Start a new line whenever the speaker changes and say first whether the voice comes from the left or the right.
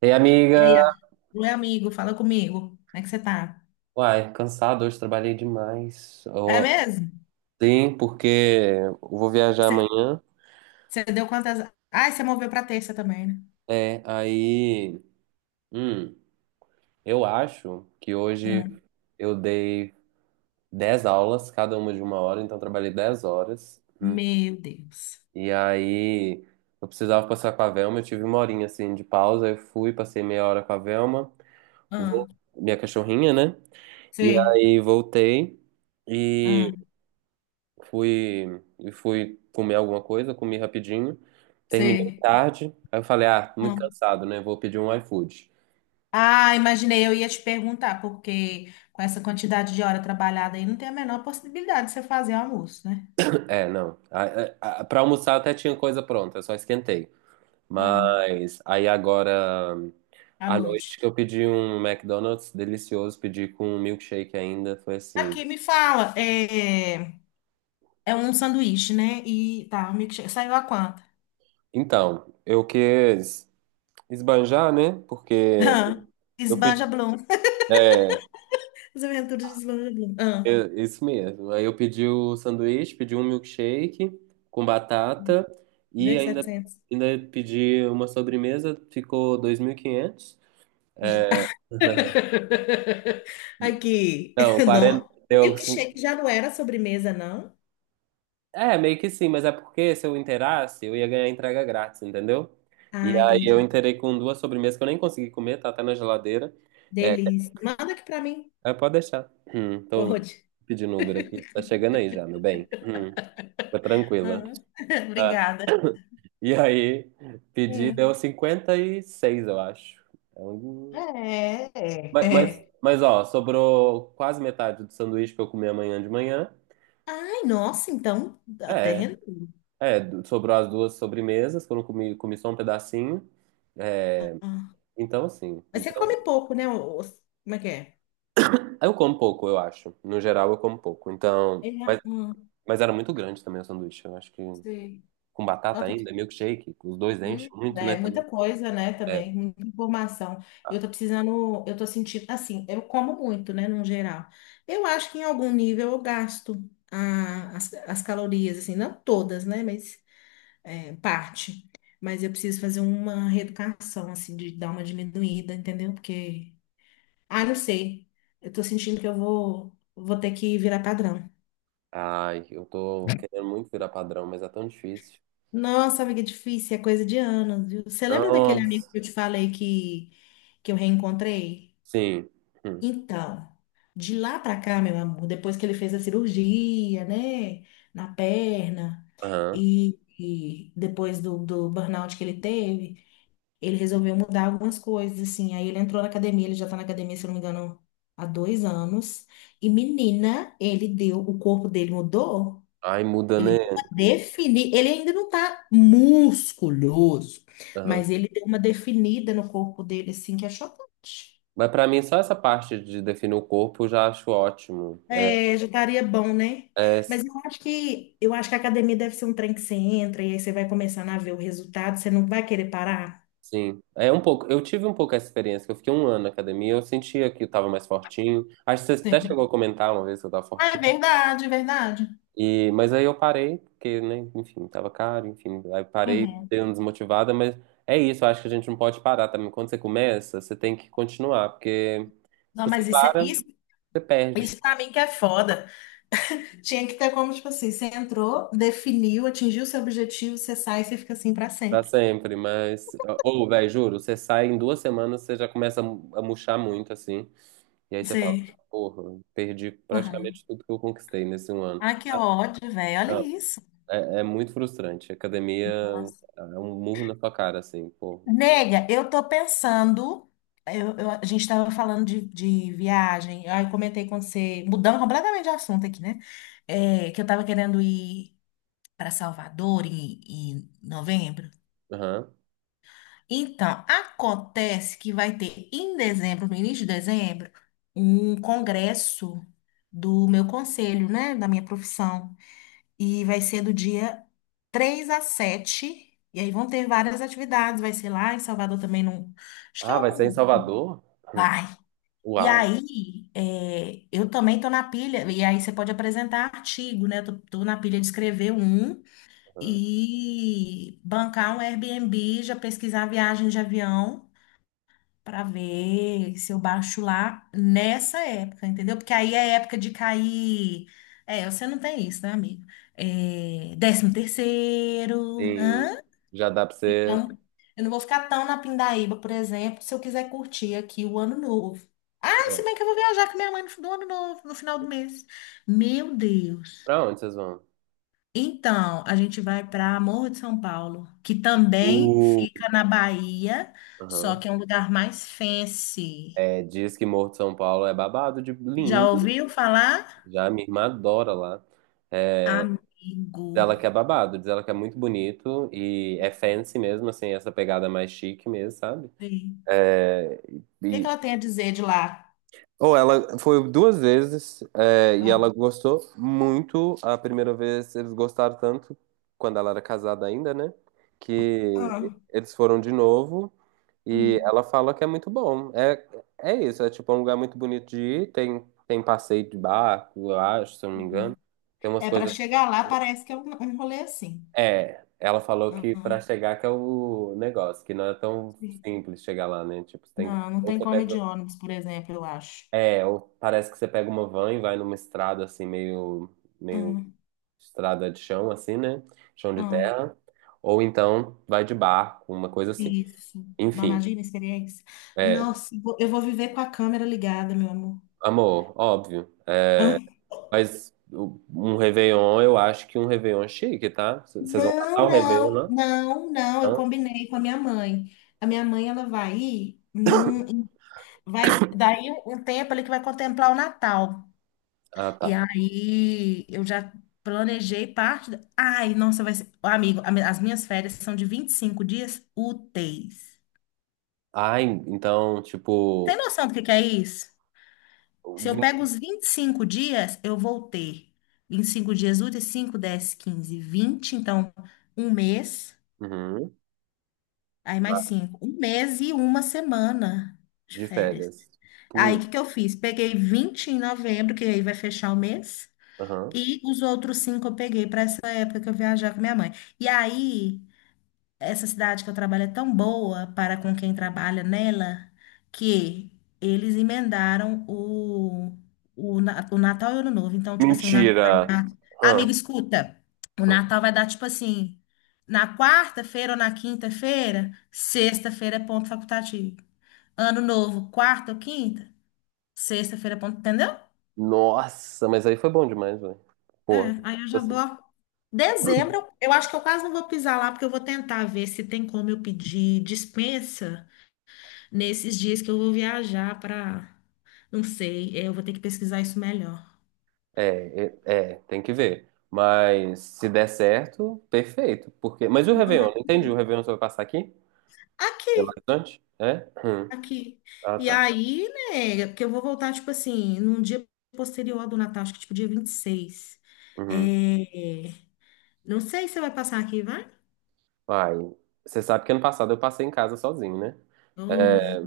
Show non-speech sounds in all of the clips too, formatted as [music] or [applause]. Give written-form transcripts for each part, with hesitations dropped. right: Ei,
left: E aí,
right: amiga!
left: ó, oi amigo, fala comigo. Como é que você tá?
right: Uai, cansado, hoje trabalhei demais.
left: É mesmo?
right: Sim, porque eu vou viajar
left: Você,
right: amanhã.
left: você deu quantas? Ai, você moveu pra terça também, né?
right: É, aí. hum, eu acho que hoje
left: Hum.
right: eu dei 10 aulas, cada uma de 1 hora, então eu trabalhei 10 horas.
left: Meu Deus.
right: E aí eu precisava passar com a Velma, eu tive uma horinha assim de pausa, eu fui, passei meia hora com a Velma,
left: Ah,
right: vol- minha cachorrinha, né? E
left: sei,
right: aí voltei.
left: ah,
right: Fui, e fui comer alguma coisa, comi rapidinho. Terminei
left: sei.
right: tarde. Aí eu falei, ah, muito
left: Hum.
right: cansado, né? Vou pedir um iFood.
left: Ah, imaginei, eu ia te perguntar, porque com essa quantidade de hora trabalhada aí, não tem a menor possibilidade de você fazer almoço, né?
right: É, não. Pra almoçar até tinha coisa pronta, eu só esquentei.
left: Ah,
right: Mas aí agora
left: à
right: à noite
left: noite.
right: que eu pedi um McDonald's delicioso, pedi com um milkshake ainda, foi assim.
left: Aqui, me fala, é um sanduíche, né? E tá, um milkshake. Saiu a quanto?
right: Então, eu quis esbanjar, né? Porque
left: [laughs]
right: eu
left: Esbanja
right: pedi,
left: Blum. As Aventuras de Slow Blum. Ah,
right: é, isso mesmo. Aí eu pedi o sanduíche, pedi um milkshake com batata e
left: v
right: ainda,
left: setecentos.
right: ainda pedi uma sobremesa, ficou 2.500.
left: [laughs] Aqui.
right: Não, 40,
left: Não. O
right: deu,
left: milkshake já não era sobremesa, não?
right: é, meio que sim, mas é porque se eu inteirasse, eu ia ganhar entrega grátis, entendeu? E
left: Ah,
right: aí eu
left: entendi.
right: inteirei com duas sobremesas que eu nem consegui comer, tá até na geladeira. É,
left: Delícia. Manda aqui pra mim.
right: é, pode deixar. Tô
left: Pode.
right: pedindo Uber aqui, tá chegando aí já, meu bem. Fica
left: Ah,
right: tranquila.
left: [laughs] obrigada.
right: E aí, pedi,
left: Hum.
right: deu 56 eu acho. É um-
left: É, é,
right: Mas, mas,
left: é.
right: mas, ó, sobrou quase metade do sanduíche que eu comi amanhã de manhã.
left: Ai, nossa, então, até
right: É,
left: rendeu.
right: é, sobrou as duas sobremesas, que eu não comi, comi só um pedacinho.
left: Ah,
right: É, então, assim,
left: mas você
right: então.
left: come pouco, né? Como é que é?
right: Eu como pouco, eu acho. No geral, eu como pouco. Então,
left: É,
right: mas,
left: hum,
right: mas era muito grande também o sanduíche. Eu acho que
left: sei.
right: com batata ainda, milkshake, os dois enchem
left: Hum,
right: muito, né,
left: É muita
right: também.
left: coisa, né,
right: É.
left: também, muita informação. Eu tô precisando, eu tô sentindo, assim, eu como muito, né, no geral. Eu acho que em algum nível eu gasto as calorias, assim, não todas, né, mas é, parte. Mas eu preciso fazer uma reeducação, assim, de dar uma diminuída, entendeu? Porque, ah, não sei, eu tô sentindo que eu vou ter que virar padrão.
right: Ai, eu tô querendo muito virar padrão, mas é tão difícil.
left: Nossa, amiga, é difícil, é coisa de anos, viu? Você lembra daquele amigo
right: Nossa,
left: que eu te falei que eu reencontrei?
right: sim. Hum.
left: Então, de lá pra cá, meu amor, depois que ele fez a cirurgia, né, na perna,
right: Aham.
left: e depois do burnout que ele teve, ele resolveu mudar algumas coisas, assim. Aí ele entrou na academia, ele já tá na academia, se eu não me engano, há 2 anos. E menina, ele deu, o corpo dele mudou,
right: Ai, muda,
left: ele
right: né?
left: deu uma definida, ele ainda não tá musculoso,
right: Aham.
left: mas ele deu uma definida no corpo dele, assim, que é chocante.
right: Mas pra mim, só essa parte de definir o corpo eu já acho ótimo. É,
left: É, já estaria bom, né?
right: é,
left: Mas eu acho que a academia deve ser um trem que você entra e aí você vai começando a ver o resultado, você não vai querer parar.
right: sim. É um pouco. Eu tive um pouco essa experiência, que eu fiquei um ano na academia, eu sentia que eu tava mais fortinho. Acho que você até
left: Sim.
right: chegou a comentar uma vez que eu tava
left: Ah, é
right: fortinho.
left: verdade, é verdade.
right: E, mas aí eu parei, porque, né, enfim, tava caro, enfim. Aí parei,
left: Uhum.
right: dei uma desmotivada, mas é isso, eu acho que a gente não pode parar também. Quando você começa, você tem que continuar, porque se
left: Não,
right: você
left: mas isso é
right: para,
left: isso,
right: você perde.
left: isso para mim que é foda. Tinha que ter como, tipo assim, você entrou, definiu, atingiu seu objetivo, você sai e você fica assim para
right: Pra
left: sempre.
right: sempre, mas. Ou, velho, juro, você sai em 2 semanas, você já começa a murchar muito, assim. E aí você fala,
left: Sim.
right: porra, perdi
left: Uhum.
right: praticamente tudo que eu conquistei nesse um ano.
left: Ah, que
right: Ah,
left: ódio, velho. Olha
right: não,
left: isso.
right: é muito frustrante. Academia é um murro na sua cara, assim, pô.
left: Nega, eu tô pensando. A gente estava falando de, viagem. Aí eu comentei com você, mudando completamente de assunto aqui, né? É, que eu tava querendo ir para Salvador em novembro.
right: Aham.
left: Então, acontece que vai ter em dezembro, no início de dezembro, um congresso do meu conselho, né? Da minha profissão. E vai ser do dia 3 a 7. E aí vão ter várias atividades. Vai ser lá em Salvador também, num. Acho que
right: Ah,
left: é
right: vai ser em
left: um.
right: Salvador? Hum.
left: Vai. E
right: Uai.
left: aí, é, eu também tô na pilha, e aí você pode apresentar artigo, né? Eu tô na pilha de escrever um
right: Aham.
left: e bancar um Airbnb, já pesquisar viagem de avião para ver se eu baixo lá nessa época, entendeu? Porque aí é época de cair. É, você não tem isso, né, amigo? É, 13º,
right: Sim.
left: hã?
right: Já dá pra você.
left: Então, eu não vou ficar tão na pindaíba, por exemplo, se eu quiser curtir aqui o ano novo. Ah, se
right: É,
left: bem que eu vou viajar com minha mãe no do ano novo, no final do mês. Meu Deus.
right: pra onde vocês vão?
left: Então, a gente vai para Morro de São Paulo, que também
right: Uh.
left: fica na Bahia, só
right: Aham.
left: que é um lugar mais fancy.
right: É, diz que Morro de São Paulo é babado de lindo.
left: Já ouviu falar?
right: Já minha irmã adora lá. É,
left: Amigo.
right: ela que é babado, diz ela que é muito bonito e é fancy mesmo, assim, essa pegada mais chique mesmo, sabe?
left: Sim.
right: É,
left: O que que
right: e,
left: ela tem a dizer de lá?
right: ou ela foi duas vezes é, e
left: Ah,
right: ela gostou muito. A primeira vez eles gostaram tanto, quando ela era casada ainda, né? Que
left: ah,
right: eles foram de novo e
left: hum,
right: ela fala que é muito bom. É, é isso, é tipo um lugar muito bonito de ir, tem passeio de barco, eu acho, se eu não me
left: hum.
right: engano. Tem umas
left: É para
right: coisas.
left: chegar lá, parece que é um rolê assim.
right: É, ela falou
left: Ah,
right: que pra
left: ah.
right: chegar que é o negócio, que não é tão simples chegar lá, né? Tipo, você tem que.
left: Não, não
right: Ou
left: tem
right: você
left: como ir de
right: pega.
left: ônibus, por exemplo, eu acho.
right: É, ou parece que você pega uma van e vai numa estrada assim, meio
left: Hum,
right: estrada de chão, assim, né? Chão de
left: hum,
right: terra. Ou então vai de barco, uma coisa assim.
left: isso. Não
right: Enfim,
left: imagina a experiência.
right: é,
left: Nossa, eu vou viver com a câmera ligada, meu amor.
right: amor, óbvio.
left: Hã?
right: Mas um Réveillon, eu acho que um Réveillon é chique, tá? Vocês vão passar
left: Não,
right: o Réveillon,
left: não,
right: né?
left: não, não. Eu
right: Hã?
left: combinei com a minha mãe. A minha mãe, ela vai ir num, vai, daí um tempo ali que vai contemplar o Natal.
right: Ah,
left: E
right: tá.
left: aí eu já planejei parte. Ai, nossa, vai ser. Ô, amigo, as minhas férias são de 25 dias úteis.
right: Ah, então,
left: Tem
right: tipo.
left: noção do que é isso? Se eu pego
right: vin-
left: os 25 dias, eu vou ter 25 dias úteis, 5, 10, 15, 20. Então, um mês,
right: Uhum.
left: aí mais cinco, um mês e uma semana de
right: De
left: férias.
right: férias.
left: Aí, o
right: Pô,
left: que que eu fiz? Peguei 20 em novembro, que aí vai fechar o mês.
right: aham.
left: E os outros cinco eu peguei para essa época que eu viajar com minha mãe. E aí, essa cidade que eu trabalho é tão boa para com quem trabalha nela que eles emendaram o Natal e o Ano Novo. Então, tipo assim, o Natal vai
right: Mentira.
left: dar. Amigo,
right: Hã?
left: escuta! O
right: Hã.
left: Natal vai dar, tipo assim, na quarta-feira ou na quinta-feira, sexta-feira é ponto facultativo. Ano Novo, quarta ou quinta, sexta-feira é ponto, entendeu?
right: Nossa, mas aí foi bom demais, velho.
left: É,
right: Porra,
left: aí eu
right: tipo
left: já
right: assim,
left: vou. Dezembro, eu acho que eu quase não vou pisar lá, porque eu vou tentar ver se tem como eu pedir dispensa. Nesses dias que eu vou viajar para, não sei, é, eu vou ter que pesquisar isso melhor.
right: é, é, tem que ver. Mas se der certo, perfeito. Mas e o
left: Não,
right: Réveillon?
left: mas
right: Não entendi. O Réveillon você vai passar aqui? Belo
left: aqui,
right: Horizonte? É? Hum.
left: aqui.
right: Ah,
left: E
right: tá.
left: aí, né, porque eu vou voltar, tipo assim, num dia posterior ao do Natal, acho que tipo dia 26.
right: Uhum.
left: É, não sei se você vai passar aqui, vai?
right: Ai, você sabe que ano passado eu passei em casa sozinho, né?
left: Ou, né?
right: É,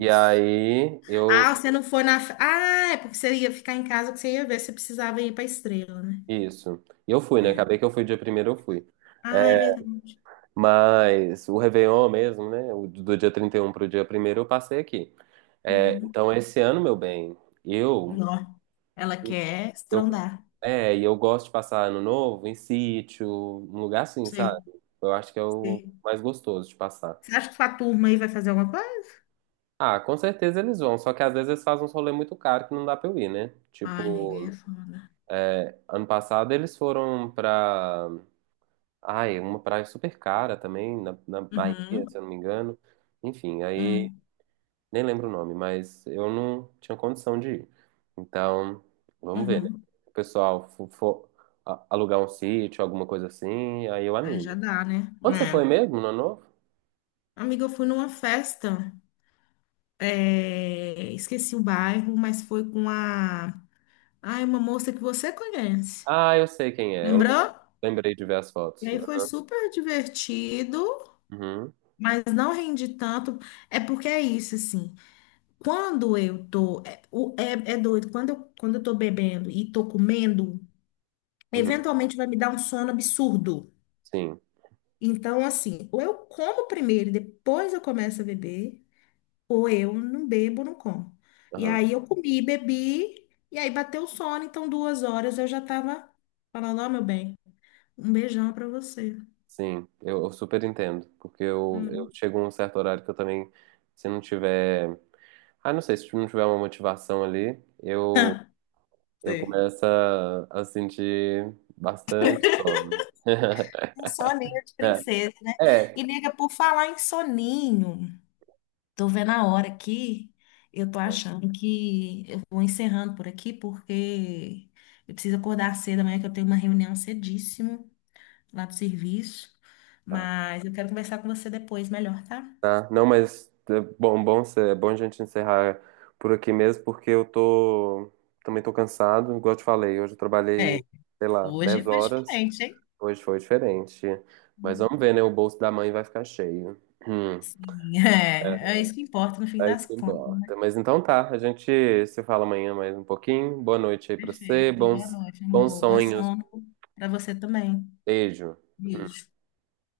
right: e aí
left: Ah,
right: eu.
left: você não foi na. Ah, é porque você ia ficar em casa que você ia ver se precisava ir pra estrela, né?
right: Isso. E eu fui, né?
left: É.
right: Acabei que eu fui dia primeiro, eu fui.
left: Ah, é
right: É,
left: verdade.
right: mas o Réveillon mesmo, né? O do dia 31 para o dia primeiro eu passei aqui. É,
left: Uhum.
right: então, esse ano, meu bem, eu,
left: Não, ela quer
right: eu,
left: estrondar.
right: e eu gosto de passar ano novo em sítio, um lugar assim, sabe?
left: Sim,
right: Eu acho que é o
left: sim.
right: mais gostoso de passar.
left: Você acha que sua turma aí vai fazer alguma coisa?
right: Ah, com certeza eles vão, só que às vezes eles fazem uns rolê muito caro que não dá pra eu ir, né?
left: Ai, amiga, aí é
right: Tipo,
left: foda.
right: ano passado eles foram pra. Ai, uma praia super cara também, na Bahia, se
left: Uhum,
right: eu não me engano. Enfim, aí.
left: uhum,
right: Nem lembro o nome, mas eu não tinha condição de ir. Então, vamos ver, né?
left: uhum.
right: O pessoal for, alugar um sítio, alguma coisa assim, aí eu
left: Aí já
right: animo.
left: dá, né?
right: Onde você foi
left: Né?
right: mesmo, no Ano Novo?
left: Amiga, eu fui numa festa, é, esqueci o bairro, mas foi com a, ai, uma moça que você conhece.
right: Ah, eu sei quem é. Eu
left: Lembrou?
right: lembrei de ver as
left: E
right: fotos.
left: aí foi super divertido,
right: Uhum,
left: mas não rendi tanto. É porque é isso, assim. Quando eu tô, é doido, quando eu, tô bebendo e tô comendo,
right: uhum,
left: eventualmente vai me dar um sono absurdo.
right: sim,
left: Então, assim, ou eu como primeiro e depois eu começo a beber, ou eu não bebo, não como. E
right: aham,
left: aí eu comi, bebi, e aí bateu o sono, então 2 horas eu já tava falando, ó, meu bem, um beijão pra você.
right: sim. Eu super entendo, porque eu
left: Hum.
right: chego a um certo horário que eu também, se não tiver... Ah, não sei, se não tiver uma motivação ali, eu,
left: [laughs]
right: eu
left: Sei.
right: começo a sentir bastante sono. [laughs]
left: Um soninho de
right: É,
left: princesa, né?
right: é.
left: E, nega, por falar em soninho, tô vendo a hora aqui, eu tô achando que eu vou encerrando por aqui, porque eu preciso acordar cedo amanhã, que eu tenho uma reunião cedíssimo. Lá do serviço,
right: Tá,
left: mas eu quero conversar com você depois melhor, tá?
right: tá. Não, mas é bom a gente encerrar por aqui mesmo, porque também tô cansado, igual eu te falei, hoje eu
left: É,
right: trabalhei, sei lá, 10
left: hoje foi
right: horas,
left: diferente, hein?
right: hoje foi diferente. Mas
left: Hum.
right: vamos ver, né? O bolso da mãe vai ficar cheio. Hum,
left: Sim, [laughs] é isso que importa no fim
right: é
left: das
right: isso que
left: contas.
right: importa. Mas então tá, a gente se fala amanhã mais um pouquinho. Boa noite aí pra você,
left: Perfeito. Boa
right: bons,
left: noite,
right: bons
left: amor. Bom
right: sonhos.
left: sono. Para você também.
right: Beijo.
left: Beijo.